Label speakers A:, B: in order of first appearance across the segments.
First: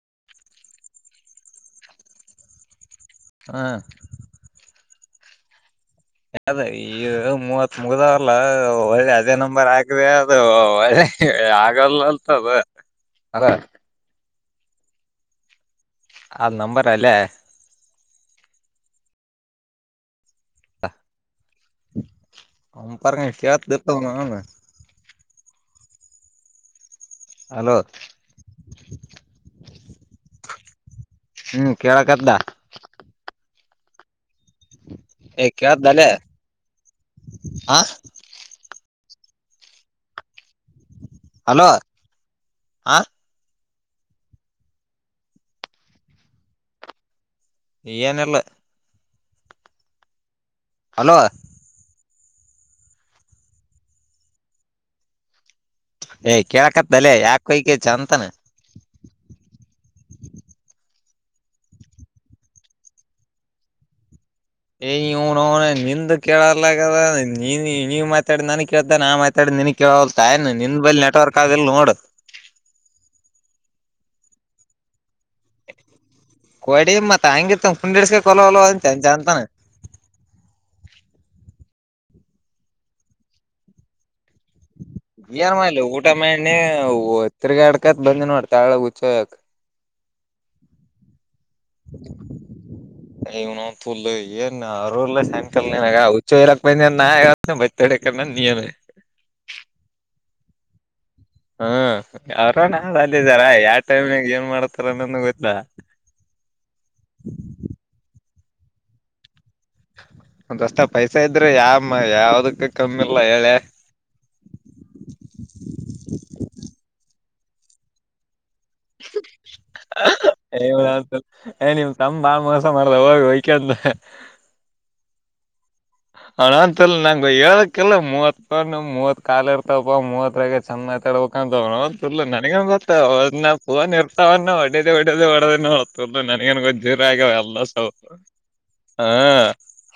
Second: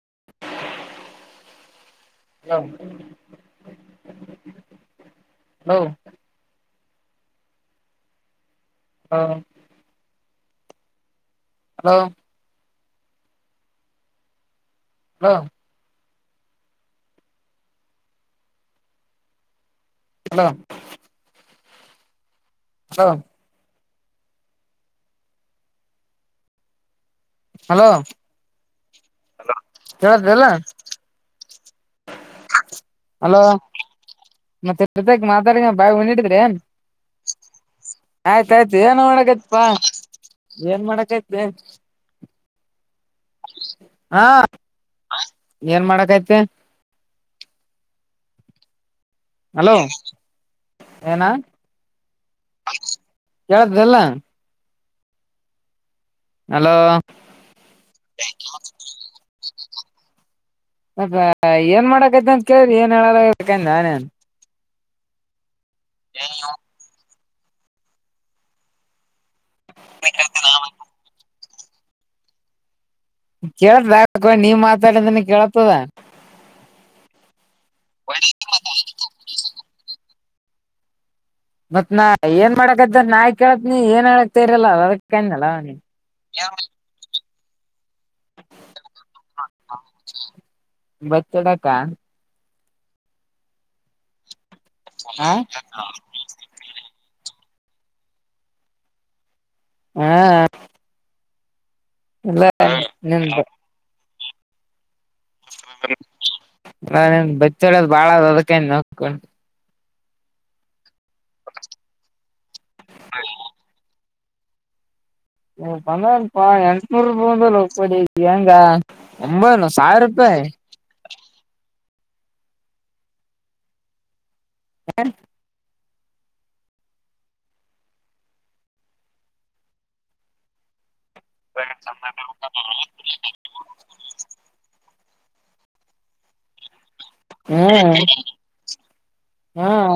A: [unintelligible] [unintelligible]
B: ಹಾ
A: ಹಲೋ
B: ಅದ ಇದು ಮೂವತ್ ಮುಗ್ದಾವಲ್ಲ ಹೋಳಿ ಅದೇ ನಂಬರ್ ಹಾಕ್ದೆ ಅದ
A: ಹಲೋ
B: ಆಗಲ್ಲ ಅಂತ ಅದ ಅದ
A: ಹಾ
B: ಅದ ನಂಬರ ಅಲ್ಲೇ
A: ಹಲೋ ಹಲೋ
B: [unintelligible] ಅಲೋ
A: ಹಲೋ ಕೇಳತದ ಇಲ್ಲಾ
B: ಹ್ಮ್ ಕೇಳಕ್ದ್ದ
A: ಹಲೋ ಮತ್ತೆ ಪ್ರತಿಕ್
B: ಏ
A: ಮಾತಾಡಿನ
B: ಕೇಳ್ದ
A: ಬಾಯಾಗ
B: ಅಲ್ಲೇ
A: ಬಂದಿದ್ರು
B: ಹ
A: ಆಯ್ತ ಆಯ್ತು ನ ಮಾಡಕೈತ್ಪಾ ಏನ್ ಮಾಡಕತಿ
B: ಆ
A: ಹಾ ಏನ್ ಮಾಡಕತಿ
B: ಏನಿಲ್ಲಾ
A: ಹಲೋ
B: ಅಲೋ
A: ಏನಾ ಕೇಳತದಿಲಾ
B: ಏ್
A: ಹಲೋ
B: ಕೇಳಕತ್ತದಲೆ ಯಾಕ ಹೊಯ್ಕೋತಿ ಸಂಜಿತನಕ
A: ಏನ್ ಮಾಡಕೈತಿ ಅಂತ ಕೇಳಿದ್ರಿ ಏನ್ ಹೇಳದಬೇಕ ನಾನೇನ್ [unintelligible]
B: [unintelligible] ನಿನಗ ಕೇಳವಾಲ್ಟ್ ಏನ್ ನಿನ್ ಬಲೀ ನೆಟ್ವರ್ಕ್ ಆದಿಲ್ ನೋಡ
A: ಕೇಳಳ್ತ ನೀವ ಮಾತಾಡದನ ಕೇಳತದ
B: ಕೋಡಿ ಮತ್ ಹಂಗಿರ್ತ ಪುಂಡಿಡ್ಸ್ಕ ಕೊಲಲ ಅಂತ ಜಂತಾನ
A: ಮತ್ ನಾ ಏನ್ ಮಾಡಕದ ನಾಕ್ ಕೇಳತ್ ನೀ ಏನ್ ಹಕ್ತ ಇರಲ್ಲ ಅದಕ್ಕೆ
B: ಜನ್ ಮಾಡಲಿ ಊಟ ಮಣ್ಣೆ ಒ ತಿರಿಗಾಡ್ ಕ ಬಂಂದನ ಮಾಡತ ಆಳ ಗುಚ್ಚೋ
A: ಕಾ
B: ಯವ ನ ತುಲ್ ಏನ್ ಅೂರ್ಲ್ಲ ಸತಲ್ ನನ್ಗ ಹುಚ್ಚ ಇರಕ್ ಬಂದ ನ ಬತಡಕನ್ನ ನೀಿಯಮೇ
A: ಹಾ
B: ಹ್ಮ ಅವ್ರ ನಾ
A: ನಿನ್
B: ಅಂದಿದ್ದಾರ ಯಾವ ಟೈಮ್ಾಗ ಏನ್ ಮಾಡತಾರನ್ನಂದು ಗೊತ್ತಾ
A: ನನ್ ಬಚ್ಚಡೋದು್ ಬಾಳ ಅದಕ ನೋಡ್ಕೊಂಡು
B: ಒಂದಷ್ಟ ಪೈಸಾ ಇದ್ರೆ ಯ ಯಾವದಕ್ಕೆ ಕಮ್ಮಿಿಲ್ಲ ಹೇಳೆ
A: ಬಂದಪಾ ಎಂಟನೂರು ರೂಪಾಯಿ ಬಂದಪಡ ಹೆಂಗ ಒಂಬೈನು ಸಾವಿರ ರೂಪಾಯಿ
B: ತ ನ ನಮ್ ಬಾ ಮೋಸ ಮಾಡ್ದ ಹೋಗ ಹೊಯಕಂತ
A: ಹರಿ
B: ಹಣ ಅಂತಲ್ಲ ನಂಗ ಹೇಳಕಲ್ಲ ಮೂವತ್ ಮೂವತ್ ಕಾಲ ಇರ್ತಪ ಮೂವತ್ಗೆ ಚಂದ ತರ್ಬೇಕಂತೋ ನನಗ ಗೊ ಪನ್ ಇರ್ತಾವ ಒಡೇದ ಒಡೇದ ಹೊಡದ ನನ್ಗನ್ ಗೊ್ಿರ ಆಗ ಎಲ್ಲ ಸೌ
A: ಹ್ಮ್
B: ಹ
A: ಹ್ಮ್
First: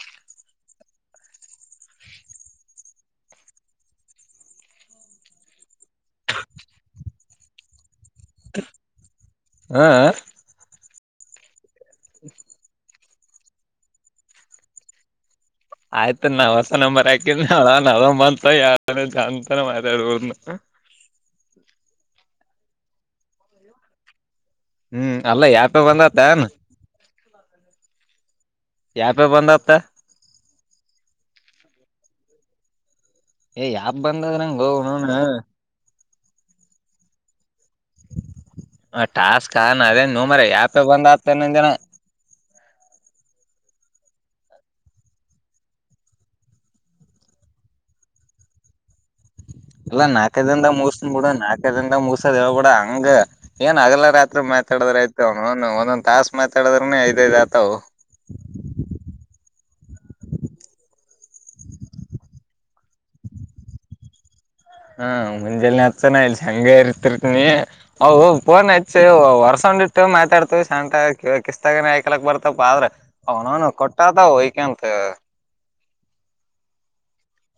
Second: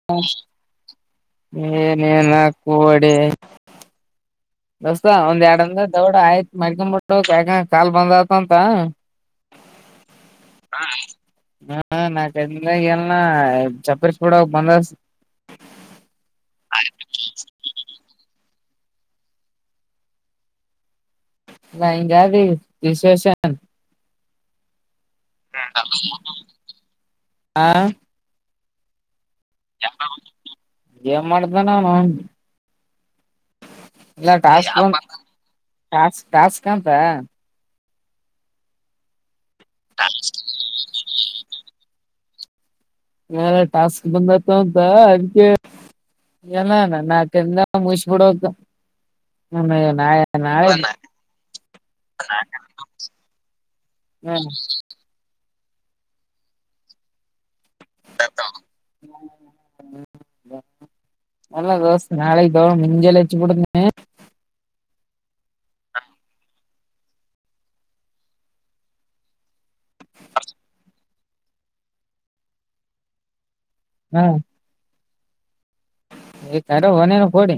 A: ಏನೇನ ಕಡಿ ದಸ್ತಾ ಒಂದ್ ಎರಡಂದ ದಡ ಆಯ್ತ್ ಮಕೊಂಡ ಮು ಕಾ ಬಂದ ಂತ
B: ಹ
A: ಹ ನ ಚಪ್ಪಸ್ಪಡ ಬಂದ
B: ಆಯ್ತ ನಾವ್ ಹೊಸ ನಂಬರ್ ಯಾಕಿದ ನಂತ ಯ ಜಂತಾನ ಮಾತಾಡ
A: ಭಯಂಗಾದ ವಿಶಷನ್
B: ಹ್ಮ್ ಅಲ್ಲ ಯಾಪ ಬಂದತನ್
A: ಹಾ
B: ಯ ಪೆ ಬಂದ ಅಪ್ಪತ
A: ಏನ್ ಮಾಡ್ದ ನ
B: ಏ್ ಯಾಪ್ ಬಂದದ ನಂಗಗೆ ಹೋಣನು
A: ಾಸ್ ಾಸ್ಕಂತ
B: ಹ ಟಾಸ್ಕ್ ಆಣ ಅದೇ ನೋ ಮರ ಯಾಪೆ ಬಂದ್ ಆತ ನ ದಿನ
A: ನ ಟಾಸ್ಕ್ ಬಂದತ ಅಂತ ಅದಕ್ಕೆ ಎಲ್ಲಣ ನಾ ತಂದ ಮುಬಿಡೋ
B: ಇಲ್ಲಾ ನಾಲ್ಕ ದಿಂದ ಮುಸ ಬಿಡ ನಾಲ್ಕ ದಿಂದ ಮುರ್ಸದವ ಬಿಡ ಹಂಗ ಏನ್ ಅಗಲ
A: ಹ
B: ರಾತ್ರಿ ಮಾತಾ ್ರ ಆಯ್ತ ಅವ ಒಂದೊಂದ್ ತಾಸ ಮಾತಾಡದ್ರನೆ ಐದ್ ಐದ್ ಆತಾವ
A: ಹ್ಮ್ ಹ ನಲ್ಲ ದೋಸ್ೆ ನಾೆಗೆ ದೋರ ಮಿಂಜಲ್ಲ ಹೆಚ್ಚು ಬಿಡ್ತನ
B: ಹಾ ಮುಂಜೆ ಅಚ್ಚನ ಇಲಿ ಹಂಗ ಇರ್ತಿರ್ ನೀ ಅವು ಪೋನ್ ಹಚ್ಚಿ ವರ್ಸೊಂಡ ಇಟ್ಟು ಮಾತಾಡ್ತ ಶಂತ ಕಿಸ್ತಾಗ ಆಯಕಲ ಬರ್ತಪ ಆದ್ರೆ ಅವನಾನ ಕೊಟ್ಟತ ಹೊಯಕಂತ
A: ಅಾರ ಹೊನೆಲು ಕೊೋಡಿ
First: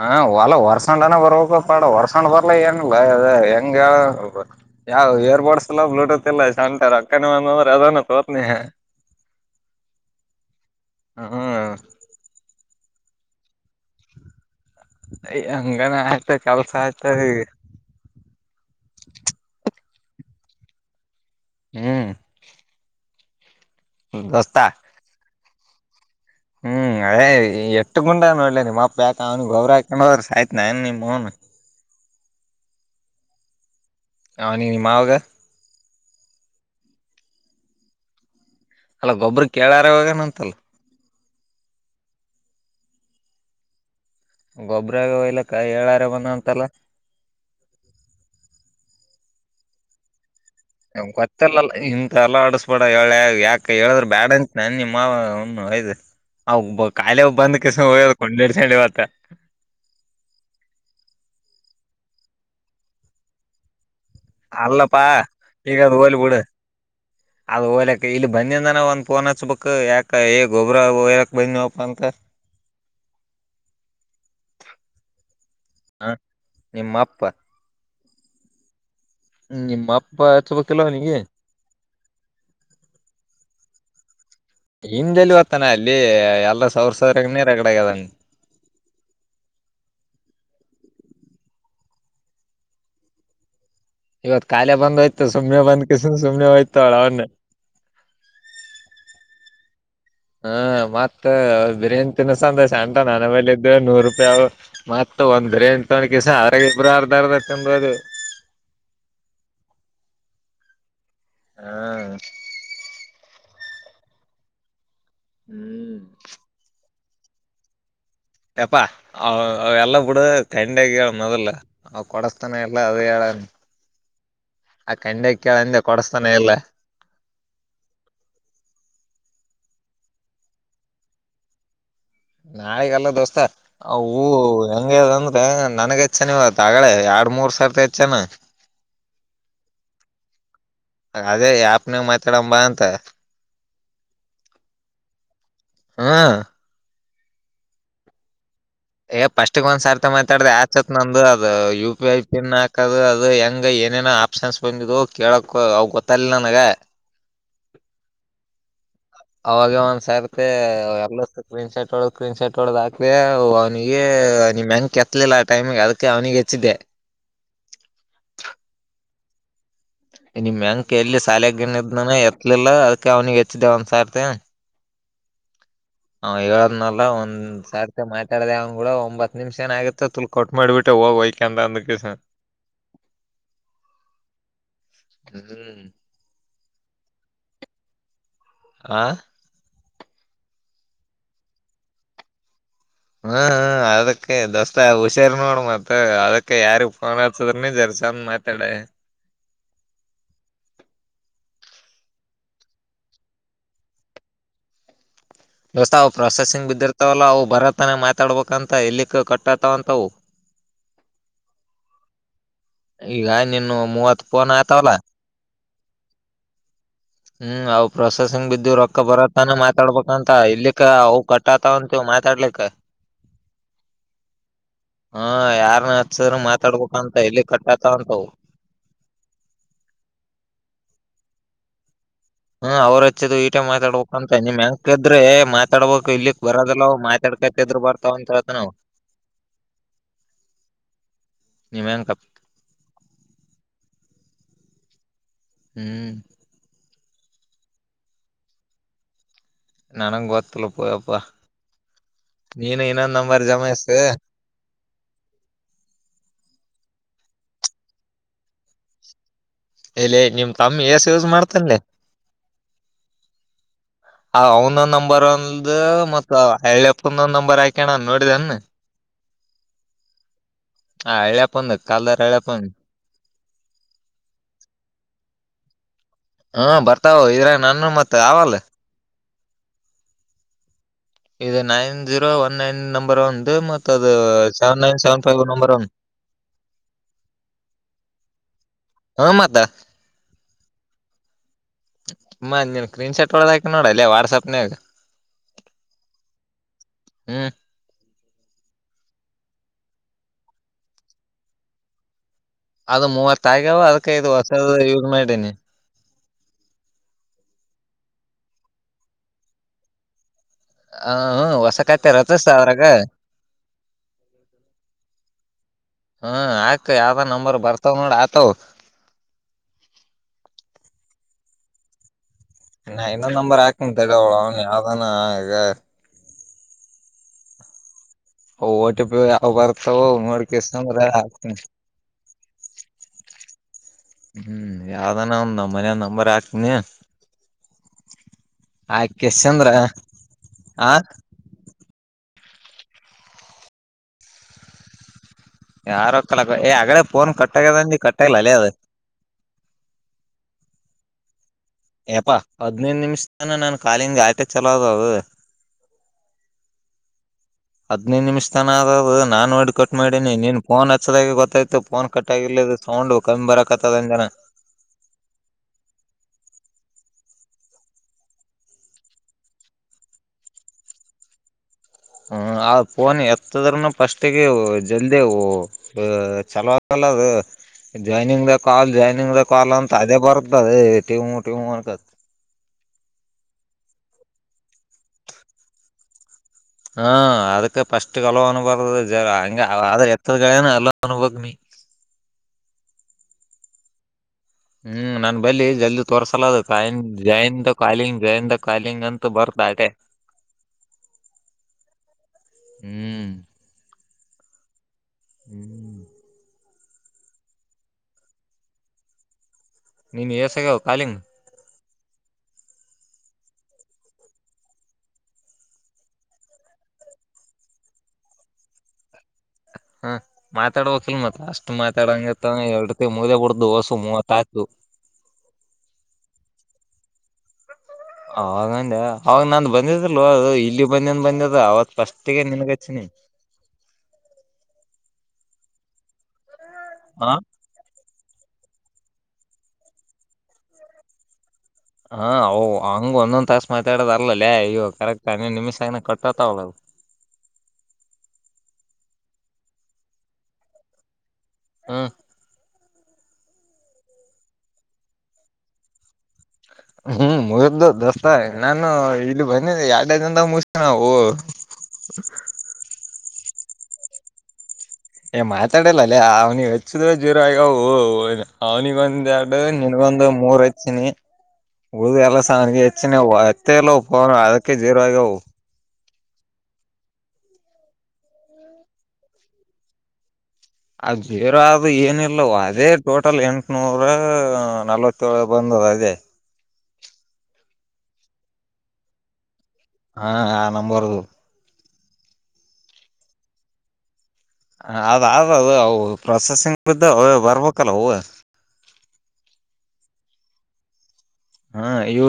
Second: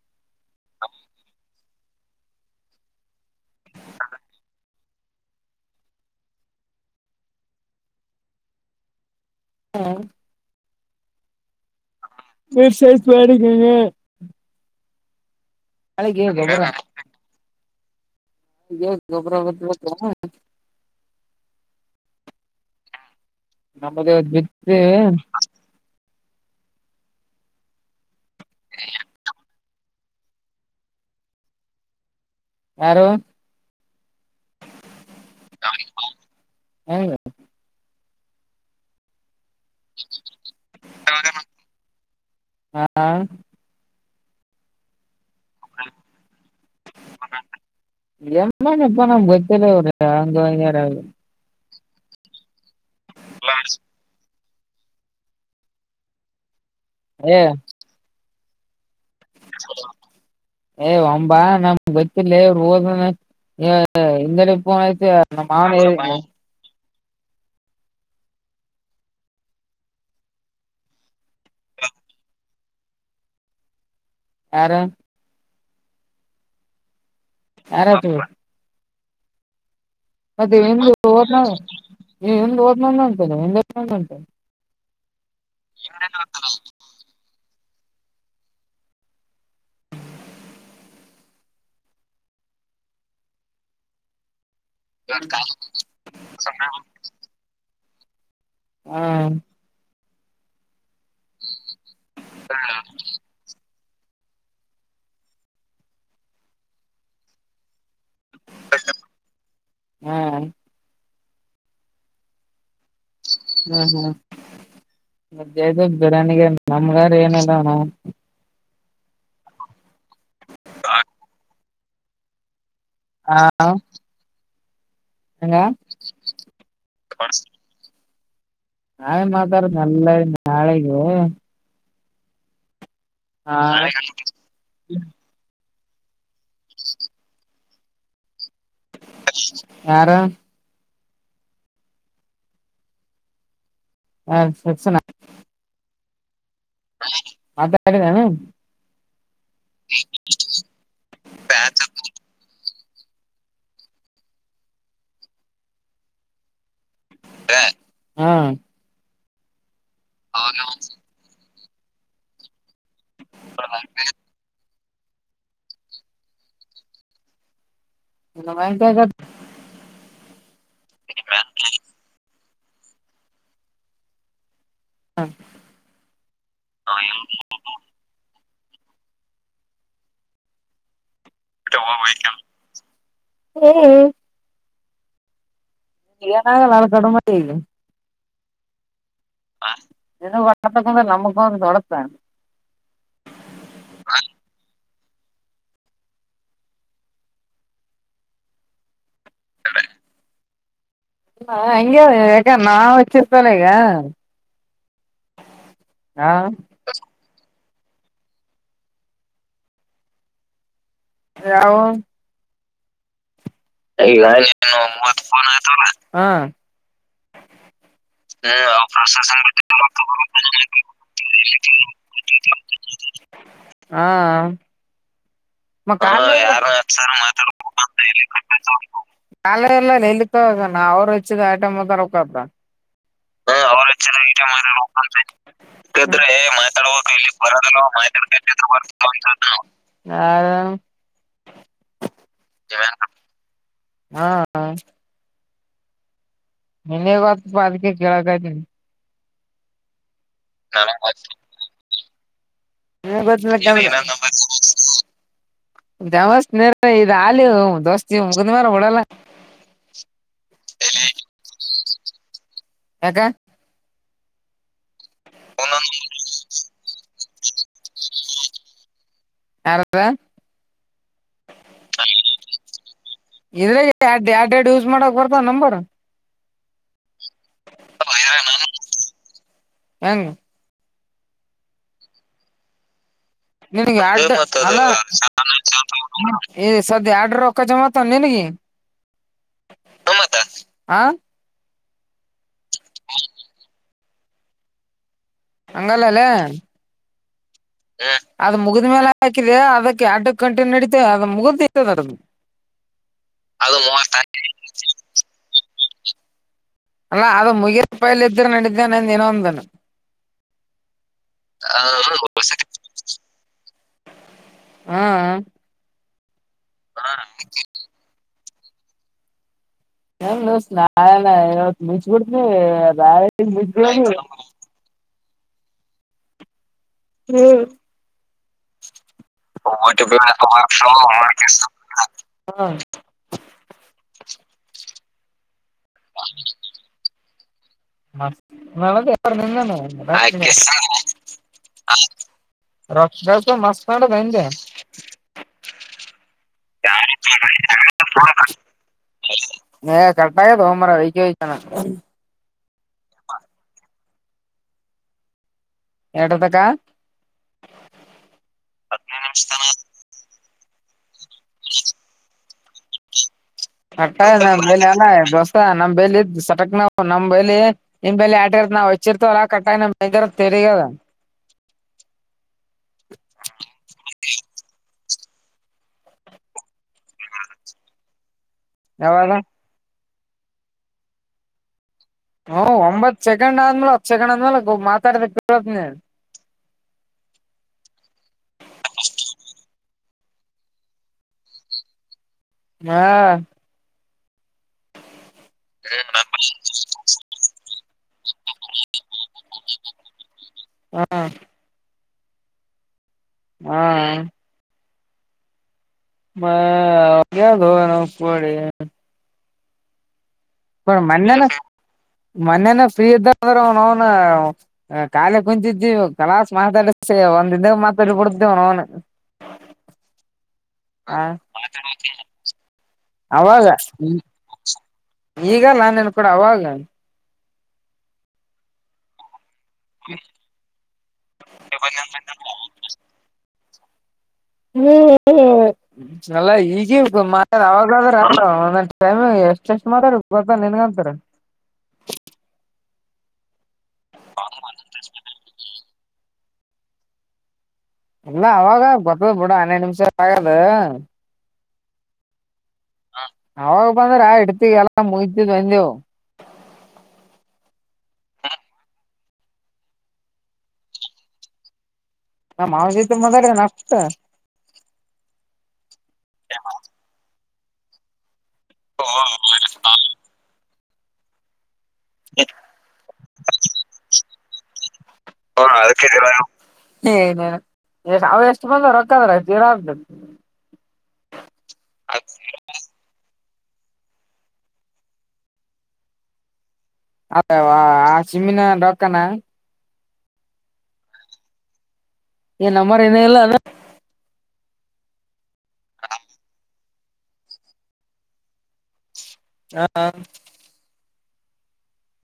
B: ಹಾ ಹೊಲ ಹೊರ್ಸಂಡ್ನ ಬರ್ಬೇಕ ಾಡ ಹೊರ್ಸಣ್ ಬರ್ಲ ಏನಿಲ್ಲ ಹೆಂಗ ಯಾವ ಇಯರ್ ಬಡ್ಸ್ ಇಲ್ಲ ಬ್ಲೂಟೂತ್ ಇಲ್ಲ ಟ ರಕ್ಕನೆ ಬಂದಂದ್ರೆ ಅದೆ ತೋರ್ತನ
A: ಹ್ಮ
B: ಹ್ಮ
A: ನಿರ್ಷತ್ ಮಾಡಡಿಕಗ
B: ಅಯ ಹಂಗನ ಆಯ್ತ ಕೆಲ್ಸ ಆಯ್ತದ
A: ಹ ಗೊಬ್ಬರ ಬಬೇಕ
B: ಹ್ಮ್ ದೋಸ್ತ
A: ನಮ್ಮದೇದ್ತ್
B: ಹ್ಮ್ ಅದೇ ಎಟ್ಟ ಗುಂಡ ನೋಡ್ಲ ನಿಮ್ಮಪ್ಪ ಯಾಕ ಅವ್ನು ಗೌರಾ ಹ ಆಯ್ತ್ ನಾಏನ್ ನಿಮನು
A: ಆ
B: ಹ ನೀ ಮಾವಗ
A: ಹ್ಮ
B: ಅಲ್ಲ ಗೊಬ್ಬ್ರ ಕೇಳಾರವಾಗನ ಅಂತಲ್ಲ
A: ಹಾ
B: ಗೊಬ್ಬರಾಗಲ್ಲ
A: ಎಮ ಪ ಗ ಅಂಗ ಯಾರ
B: ಇಂತಥ ಎಲ್ಲ ಆಡಸ್ಬೇಡ ಹೇಳ ಯಾಕ ಹೇಳಿದ್ರೆ ಬ್ಯಾಡ ಅಂತ ನಾನ ನಿಮ್ಮಯಬ ಕಾಲಿ ಬಂದ ಕ ಕೊಂಡಿಸೊಂಡಿ ಇವತ್ತ
A: ಅಬ ಬತ್ತ ರೋ ಇಡೆ ಪನತ
B: ಅಲ್ಲಪಾ
A: ನಮ್ಮ ಮಾನ
B: ಅದ ಹೋಗ್ಲಕ್ ಇಲ್ಲಿ ಬಂದಿದನ ಒಂದ್ ಪೋನ್ ಹಚ್ಬೇಕಕ್ ಯಾಕ ಏ ಗೊಬ್ರ ಓಯ್ಕ್ ಬಂದ್ವಪ್ಪ ಅಂತ
A: ಯರ
B: ಹ ನಿಮ್ಮ ಅಪ್ಪ
A: ಆರದು
B: ಹ್ಮ ನಿಮ್ಮ
A: ಮತ್ತೆ ಹ ಓದ ಓದನ ಅಂತೇನೆಂತನೆ
B: ಹಮ್ದಲ್ಲಿ ಹೊತ್ತಾನ ಅಲ್ಲಿ ಎಲ್ರ ಸಾವರ್ ಸಾವಿರಗ್ ನೀ ರಗಡೆಗದಾನ ಇವತ್ ಕಾಲ ಬಂದೋಯ್ತು ಸುಮ್ನೆ ಬಂದ್ ಕಿಸ ಸುಮ್ಮನೆ ಹೋಯ್ತವಳ ಅವನ್ನೆ
A: ಹಾ
B: ಹ್ಮ ಮತ್ತ ಬಿರಿನ್ ತಿನ್ನ ಸಂದೋಷ ಅಟ ನನ ಇ ನೂರು ರೂಪಾಯಿ ಮತ್ತ ಒಂದ್ರೆ ಎಂ ತಕಸಾರ ಇಬ್ಬರು ಅರ್ಧರ್ದ ತಿಂದದು
A: ಹ್ಮ್
B: ಹ್ಮ
A: ಹ್ಮ್ ಹ್ಮ್ ಮದದು
B: ಹ್ಮ್
A: ಬಿಡಾನಿಗೆ ನಮ್ಗಾರ ಏನಲ್ಲ ನಾ
B: ಯಪ್ಪಾ ಅವ ಎಲ್ಲ ಬಿಡು ಕಂಡಗ ಮೊದಲ್ ಅವ ಕೊಡಸ್ತಾನೆ ಇಲ್ಲ ಇಲ್ಲ ಅದ
A: ಹಾ
B: ಹೇಳಳನ್ ಆ ಕಂಡ
A: ಹಂಗ
B: ಕೇಳಂದೆ ಕೊಡಸ್ತಾನೆ ಎಲ್ಲ
A: ನಾಳೇ ಮಾತಾಡನೆಲ್ಲ ನಾಳೆಗೆ
B: ನಾಳಿಿಗೆಲ್ಲ ದೋಸ್ತ
A: ಹ
B: ಹೂ ಹೆಂಗಂದ್ರ ನನ್ಗೆ ಹೆಚ್ಚನ ಇವತ್ತು ಅಳೆ ಎರಡ್ ಮೂರ್ ಸಾವಿರದ ಹೆಚ್ಚನ
A: ಯಾರ
B: ಅದೇ ಯಪ್ನ ಮಾತಾಡ ಬಾ ಅಂತ
A: ಹ ಸಕ್ಷಣ
B: ಹಾ
A: ಆತಾರದಾನ
B: ಏ ಪಫಸ್ಟ್ಿಗೆ ಒಂದ್ ಸಾರ್ತಿ ಮಾತಾಡ್ದ ಯಚ್ತ್ ನಂದುು ಅದು ಯು ಪಿ ಐ ಪಿನ್ ಹದು ಅದು ಹೆಂಗ ಏನೇನೋ ಆಪ್ಷನ್ಸ್ ಬಂದು ಕೇಳಕ್ ಅವ ಗೊತ್ತಿಲ್ಲ ನನಗ
A: ಹಾ
B: ಅವಾಗ ಒಂದ್ ಸರ್ತೆ ಎಲ್ಲ ಕ್ರಲೀನ್ ಶರ್ಟ್ ಹೊಡ ಕ್ನ್ ಶರ್ಟ್ ಹೊಡದ್ಕ ವ ಮ್ಯಾಂ ಹತ್ತಲಿಲ್ಲ ಆ ಟೈಮಿಗೆ ಅದಕ್ಕೆ ಅವ್ನಿಗೆ ಹೆಚ್ಚಿದ್ದೆ
A: ಮ್ಮಗ
B: ನಿಮ್ ಬ್ಯಾಂಕ್ ಎಲ್ಲಿ ಸಾಲ ಗನ ಇದ್ನಾನ ಎತ್ತಲಿಲ್ಲ ಅದಕ ಅವ್ನಿಗೆ ಹೆಚ್ಚ್ದ ಒಂದ್ಸತಿ
A: ಹಾ
B: ಹ ಹೇಳದ್ನಲ್ಲ ಒಂದ್ ಸಾರ್ತಿ ಮಾಹ್ತಿ ಕಳದ ಅವ್ ಕೂಡ ಒಂಬತ್ ನಿಮಿಷ ಏ ಆಗುತ್ತತ್ತುಲ್ ಕಟ್ ಮಾಡಿಬಟ್ಟ ಹೋಗ್ೋಯ
A: ಹ್ಮ್.
B: ಹ್ಮ್.
A: [unintelligible]
B: ಆ,
A: [unintelligible]
B: ಹ್ಮ ಹ್ಮ ಅದಕ್ಕೆ ದಸ್ ಮತ್ತ ಹುಷಾರ್ ನೋಡು ಮತ್ ಅದಕ್ಕೆ ಯಾರಿಗಿ ಫೋನ್ ಹಚ್ಚಿದ್ರುನು ಜರ್ ಚಂದ್ ಮಾತಾಡ.
A: [unintelligible]
B: ದೋಸ್ತ ಅವು ಪ್ರೊಸೆಸಿಂಗ್ ಬಿದರ್ಥಲ್ಲವು ಬರ ತಾನ ಮಾತಾಡ್ಬೇಕಂತ ಇಲ್ಲಿಕ್ಕ ಕಟ್ಟತಾವಂತವು.
A: ಯಾವು.
B: ಈಗ ನಿನ್ನುವು ಮೂವತ್ ಪೋನ್ ಆತವಲ್ಲ.
A: ಮೂವತ್ ಫೋನ್ ಹ್ಮ್.
B: ಹ್ಮ್ ಅವ್ ಪ್ರೊಸೆಸಿಂಗ್ ಬಿದ್ದು ರೊಕ್ಕ ಬರತ್ತಾನ
A: ಪ್ರೊಸೆಸಿಂಗ್
B: ಮಾತಾಡ್ಬೇಕಂತ ಇಲ್ಲಿಕ್ಕ ಅವು ಕಟ್ಟಾತವಂತವ. ಮಾತಾಡ್ಲಿಕ್ಕ.
A: ಹಾ,
B: ಹಾ ಯಾರ್ನ ಹಚ್ಚದ್ರ ಮಾತಾಡ್ಬೇಕಂತ ಎಲ್ಲಿ ಕಟ್ಟಾತಾವಂತವು
A: [unintelligible]
B: ಹ್ಮ
A: [unintelligible]
B: ಅವ್ರ ಹಚ್ಚದು ಈಟೆ ಮಾತಾಡ್ಬೇಕಂತ ನಿಮ್ ಹೆಂಕದ್ರೆ ಮಾತಾಡ್ಬೇಕು ಇಲ್ಲಿಕ್
A: [unintelligible]
B: ಬರೋದಲ್ಲ ಅವ್ ಮಾತಾಡ್ಕತಿದ್ರ ಬರ್ತಾವ ಅಂತ ಹೇಳ್ತಾನವ್
A: [unintelligible]
B: ನಿಮ್ ಹೆಂಕ
A: [unintelligible] ಹ್ಮ್ ಹ್ಮ್.
B: ಹ್ಮ್.
A: ನಿನಗೆ ಗೊತ್ತಪ್ಪ ಅದ್ಕೇ ಕೇಳ್ಕತ್ತೀನಿ.
B: ನನಂಗ ಗೊತ್ತ ತಿಲಾಪ್ಪ ಎಪ್ಪ ನೀನು ಇನ್ನೊಂದ
A: ನಿನಗ್
B: ನಂಬರ್ ಜಮಸಾ
A: ಜಮಾಸ್ಥಿನಿ ಇದ ಆಲಿ ದೋಸ್ತ ಇದು ಮುಗಂದ ಮೇಲ್ ಬಿಡಲ್ಲ.
B: ಎಲೆ ನಿಮ್ ತಮ್ಮ ಎಸ ಯೂಸ್ ಮಾಡ್ತಾನಲೆ.
A: ಯಾಕ್.
B: ಒಂದೊಂದ್ ನಂಬರ್ ಒಂದ ಮತ್ ಎಳ್ಳ ಎಪ್ಂದೊಂದ್ ನಂಬರ್ ಹಾಕಣ ನೋಡಿದನ್.
A: ಯಾರ್ದ,
B: ಹಾ ಹಳ್ಳಪ್ಪಂದ್ ಕಲ್ದಾರ ಹಳ್ಳಪಂದ.
A: ಇದ್ರಾಗ ಎರಡ್ ಎರಡ್ ಎರಡ್ ಯೂಸ್ ಮಾಡಕ್ ಬರ್ತಾವ ನಂಬರ್
B: ಹ್ಮ್ ಬರ್ತಾವ ಇದ್ರಗ ನನ್ನವು ಮತ್ತ ಅವಲ್ಲ.
A: ಎಂಗ್.
B: ಇದ ನೈನ್ ಜೀರೋ ಒನ್ ನೈನ್ ನಂಬ ಸೆವೆನ್ ಫೈವ್ ನಂಬರ್ ಒನ್
A: [unintelligible] [unintelligible]
B: ಹ್ಮ್ ಮತ್ತಾ.
A: ಹಾ,
B: ಮ ನೀನ್ ಸ್ಕ್ರೀನ್ ಶಾಟ್ ಒಡದು ಹಾಕಿನಿ ನೋಡ ಲೆ ವಾಟ್ಸಾಪ್ನಾಗ.
A: ಹಂಗಲ್ಲ ಅಲ್ಲೇ ಹೊಲೆ.
B: ಹ್ಮ್.
A: ಅದ ಮುಗಿದ ಮೇಲೆ ಹಾಕಿದೆ ಅದಕ್ಕೆ ಎಡ್ಕ್ ಕಂಟಿನ್ಯೂ ನಡಿತವೆ ಅದ ಮುಗ್ದದದ.
B: ಅದ ಮೂವತ್ತ ಆಗ್ಯಾವ ಅದ್ಕ ಇದು ಹೊಸದ ಯೂಸ್ ಮಾಡೀನಿ.
A: ಅಲ್ಲಾ ಅದು ಮುಗಿಯಿದ ಪೈಲ್ ಇದ್ರೆ ನಡಿದ್ದೇನೆಂದ ಏನೊಂದನು.
B: [unintelligible]
A: ಹ್ಮ.
B: ಹ್ಮ್ ಹಾಕ್ ಯಾವ್ದನಾ ನಂಬರ್ ಬರ್ತಾವ ನೋಡ ಆತವ.
A: [unintelligible]
B: ನ ಇನ್ನೊಂದ್
A: ನಾಳೆ
B: ನಂಬರ್ ಹಾಕ್ನ ತಗ
A: ಮುಚ್ಬಿಡೋದು
B: ಅವಳ ಅವ ಯಾವ್ದಾನಗ.
A: ಹು
B: ಓ ಟಿ ಪಿ ಯಾವ್
A: [inaudible] ಆ
B: ಬರ್ತಾವೋ
A: ಟಕ್
B: ನೋಡ್ಕೇಸಂದ್ರ ಹಾಕ್ತೀನಿ ಹು ಯಾವ್ದಾನ ಒಂದ ಮನ್ಯಾದ್ ನಂಬರ್ ಹಾಕ್ತನಿ
A: [inaudible]
B: ಆ
A: ರಕ್ಷಗಸು ಮಸ್ತ ಹೊಡದ ಅಂದ
B: ಯಾರೋ ಕಲಕ ಏ ಆಗಲೇ ಫೋನ್ ಕಟ್ಟಾಗ್ಯದಂದಿ ಕಟ್ಟಾಗಿಲ್ಲ ಅಲೆ ಅದ
A: [inaudible] ಏನ
B: ಹದ್ನೈದ ನಿಮಿಷ ತನ ನಾನನ್ ಕಾಲಿನ ಆಟೆ ಚಲೋದದು
A: ಎಟತಕ್ಕಾ
B: ಹದೈದು ನಿಮಿಷ ತನ ಆದದು ನಾನು ನೋಡಿ ಕಟ್ ಮಾಡಿನಿ ನೀನ್ ಫೋನ್ ಹಚ್ಚದಾಗಿ ಗೊತ್ತಾಯ್ತು ಫೋನ್ ಕಟ್ ಆಗ ಇಲ್ಲದು ಸೌಂಡು
A: ಕಟ್ಟ ನಮ್ ಬೆ ಅಲ್ಲ ದಸ ನಮ್ಮ್ಲ್ ಇದ್ ಸಟಕ್ ನ ನಮ್ಮ ಬೆಲಿ ನಿಮ್ಮ ಬೆಲಿ ಆಟಗರತ್ತ ನಾವ್ ಹಚ್ಚಿರ್ತವಲ್ಲ ಕಟ್ಟಾಗಿ ನಿರ ತೆರಗದ
B: ಹು ಆ ಫೋನ್ ಎತ್ತದರನ ಫಸ್ಟ್ ತ್ತಿಗೆವು ಜಲ್ದಿವು ಅ ಚಲವತಲ್ಲ ಜೋನಿಂಗ್ ಕಾಲ್
A: ಯಾವಾಗ
B: ಜಾಯ್ನಿಂಗ್ ಕಾಲ್ ಅಂತ ಅದೇ ಬರ್ತ್ತದೆ ಟೀವ ಟೀವ ಅಂತ
A: ಹು ಒಂಬತ್ ಸೆಕೆಂಡ್ ಆದ್ಮೇಲೆ ಹತ್ತ ಸೆಕಂಡ್ ಆದ್ಮೇಲೆ ಮಾತಾಡ್ಬೇಕ ಕೇಳತೀನಿ
B: ಹ ಅದಕ್ಕ ಫಸ್ಟ್ ಹಲೋ ಅನ್ಬಾರ್ದ್ರ ಜರಾ ಹಂಗ ಅದ ಎ ಅಂತಾ ಗಾಯನ ಅಲ್ಲಾ ಅನಬೇಕು ನಿ
A: ಮ್ಮಾ
B: ಹು ನಾನ್ ಬಲ್ಲಿ ಜಲ್ದಿ ತೋರ್ಸಲ ಅದು ಕಾಯ join the calling join the calling ಅಂತ ಬರ್ ಸಾಕಾಗಿ
A: ಹು
B: ಹು
A: ಆ ಹು
B: ಹು
A: ಮ ಅವರಿಗೆ ಹೇಳು ರಫ್ ಹೊಡಿ
B: ನೀನ್ನ್ ಎಷ
A: ಪಡ ಮನ್ನೆನ್ ಮೊನ್ನೆನ ಫ್ರೀ ಇದ್ದಂಗ ಅವ ಅವನ ಕಾನಿ ಕುಂಚಿದಿ ಕಲಾಸ್ ಮಾತಾದಚಾಯ್ ಒಂದಇದು ಮಾತಾಡಿ ಬಿಡತೇವ ಅವನೋವುನ
B: ಹ ಮಾತಾಡಬೇಕಕ್ಲ್ ಮತ್ರ ಅಷ್ಟ್ ಮಾತಾಡಂಗತ್ತ ಎರಡು ಮುದೆ ಬಿಡ್ದು ಹೊಸು ಮೂವತ್ ಆತು
A: ಈಗ ನಾನೇನ್ ಕೂಡ ಅವಾಗ
B: ಆವಾಗಂದೆ ಅವಾಗ ನಂದ ಬಂದಿದಿಲ್ಲೋ ಅದು ಇಲ್ಲಿ ಬಂದನ್ ಬಂದಿದ ಅವತ್ ಫಸ್ಟ್ಗೆ ನಿನ್ಗಚ್ಚಿನಿ
A: ಹು ಹು ಅಲ್ಲ ಈಗ ಈಗ
B: ಹ
A: ಮಾತಾಡ ಅವಾಗಾದ್ರ ಅಲ್ಲ ಮತ್ತ ಎಷ್ಟು ಚೆಕ್ ಮಾಡಾರ ಗೊತ್ತಾ ನಿನಗಂತರ
B: ಹಾ ಹು ಹಂಗ ಒಂದೊಂದ್ ತಾಸಸ್ ಮಾತಾಡೋದ ಅರ್ಲ್ಲಲ್ಲೇ ಕರೆಕ್ಟ್ ಹನ್ನೇ ನಿಮಿಷ ಆಗ ಕಟ್ಟ ಹೌದು
A: ಇಲ್ಲ ಅವಾಗಾ ಬರ್ತದ ಬಿಡ ಹನೈದು ನಿಮಿಷ ಅದು
B: ಹ
A: ಹ ಅವಾಗ ಬಂದ್ರ ಆ ಇಡ್ತಿ ಅಲ್ಲ ಮುಗಸೀದವು ಬಂದೆವು
B: ಹು ಮುಗುದ ದಸ್ತ ನಾನು ಇಲ್ಲಿ ಬಂದ ಎರಡದಿನದಾಗ ಮುಗತ ನಾವು ಪ್ಚ್ ಜಿಜಿಜಿಜ್
A: ನ ಮಾವನ ಜೊತಿ ಮಾತಾಡೇನಿ ಅಷ್ಟು
B: ಏ ಮಾತಾಡಲ್ಲಿಲ್ಲ ಅವ್ನು ಹೆಚ್ಚಿದ ಜೀರೊ ಆಗ್ಯಾವು ಉಯ ಅವನಿಗೆ ಒಂದ್ ಎರಡು ನಿನ್ಗೊಂದು ಮೂರ್ ಹಚ್ಚಿನಿ ಉಳಿದಿದ್ವು ಎಲ್ಲಾ ಸಾರಿಗೆ ಹಚ್ಚೇನಿ ಅವು ಹತ್ತೇಲವು ಫೋನ್ ಅದಕ್ಕೆ ಜೀರೋ ಆಗ್ಯಾವವು
A: ಏ ಅವ ಎಷ್ಟು ಬಂದ ರೊಕ್ಕ ತವ
B: ಅದು ಬೇರ ಅ ಏನಿಲ್ಲ ಅದೇ ಟೋಟಲ್ ಎಂಟನೂರ ನಲ್ವತ್ತೇಳ ಬಂದು ಹೌ ಅದೇ
A: ಅದ ಆ ಸಿಮ್ಮಿನ ಡೊಕ್ಕಾನ
B: ಹಾ ಆ ನಂಬರ್ ದು
A: ಏ ನಂಬರ್ ಇನ ಇಲ್ಲ ಅಲ್ಲ
B: ಹ ಅದಾದ್ರ ಅದು ಅವು ಪ್ರೊಸೆಸಿಂಗ್ ಬಿದ್ದ ಬರ್ಬೇಕಲ್ಲ ಅವು
A: ಹಾ
B: ಹಾ ಇವು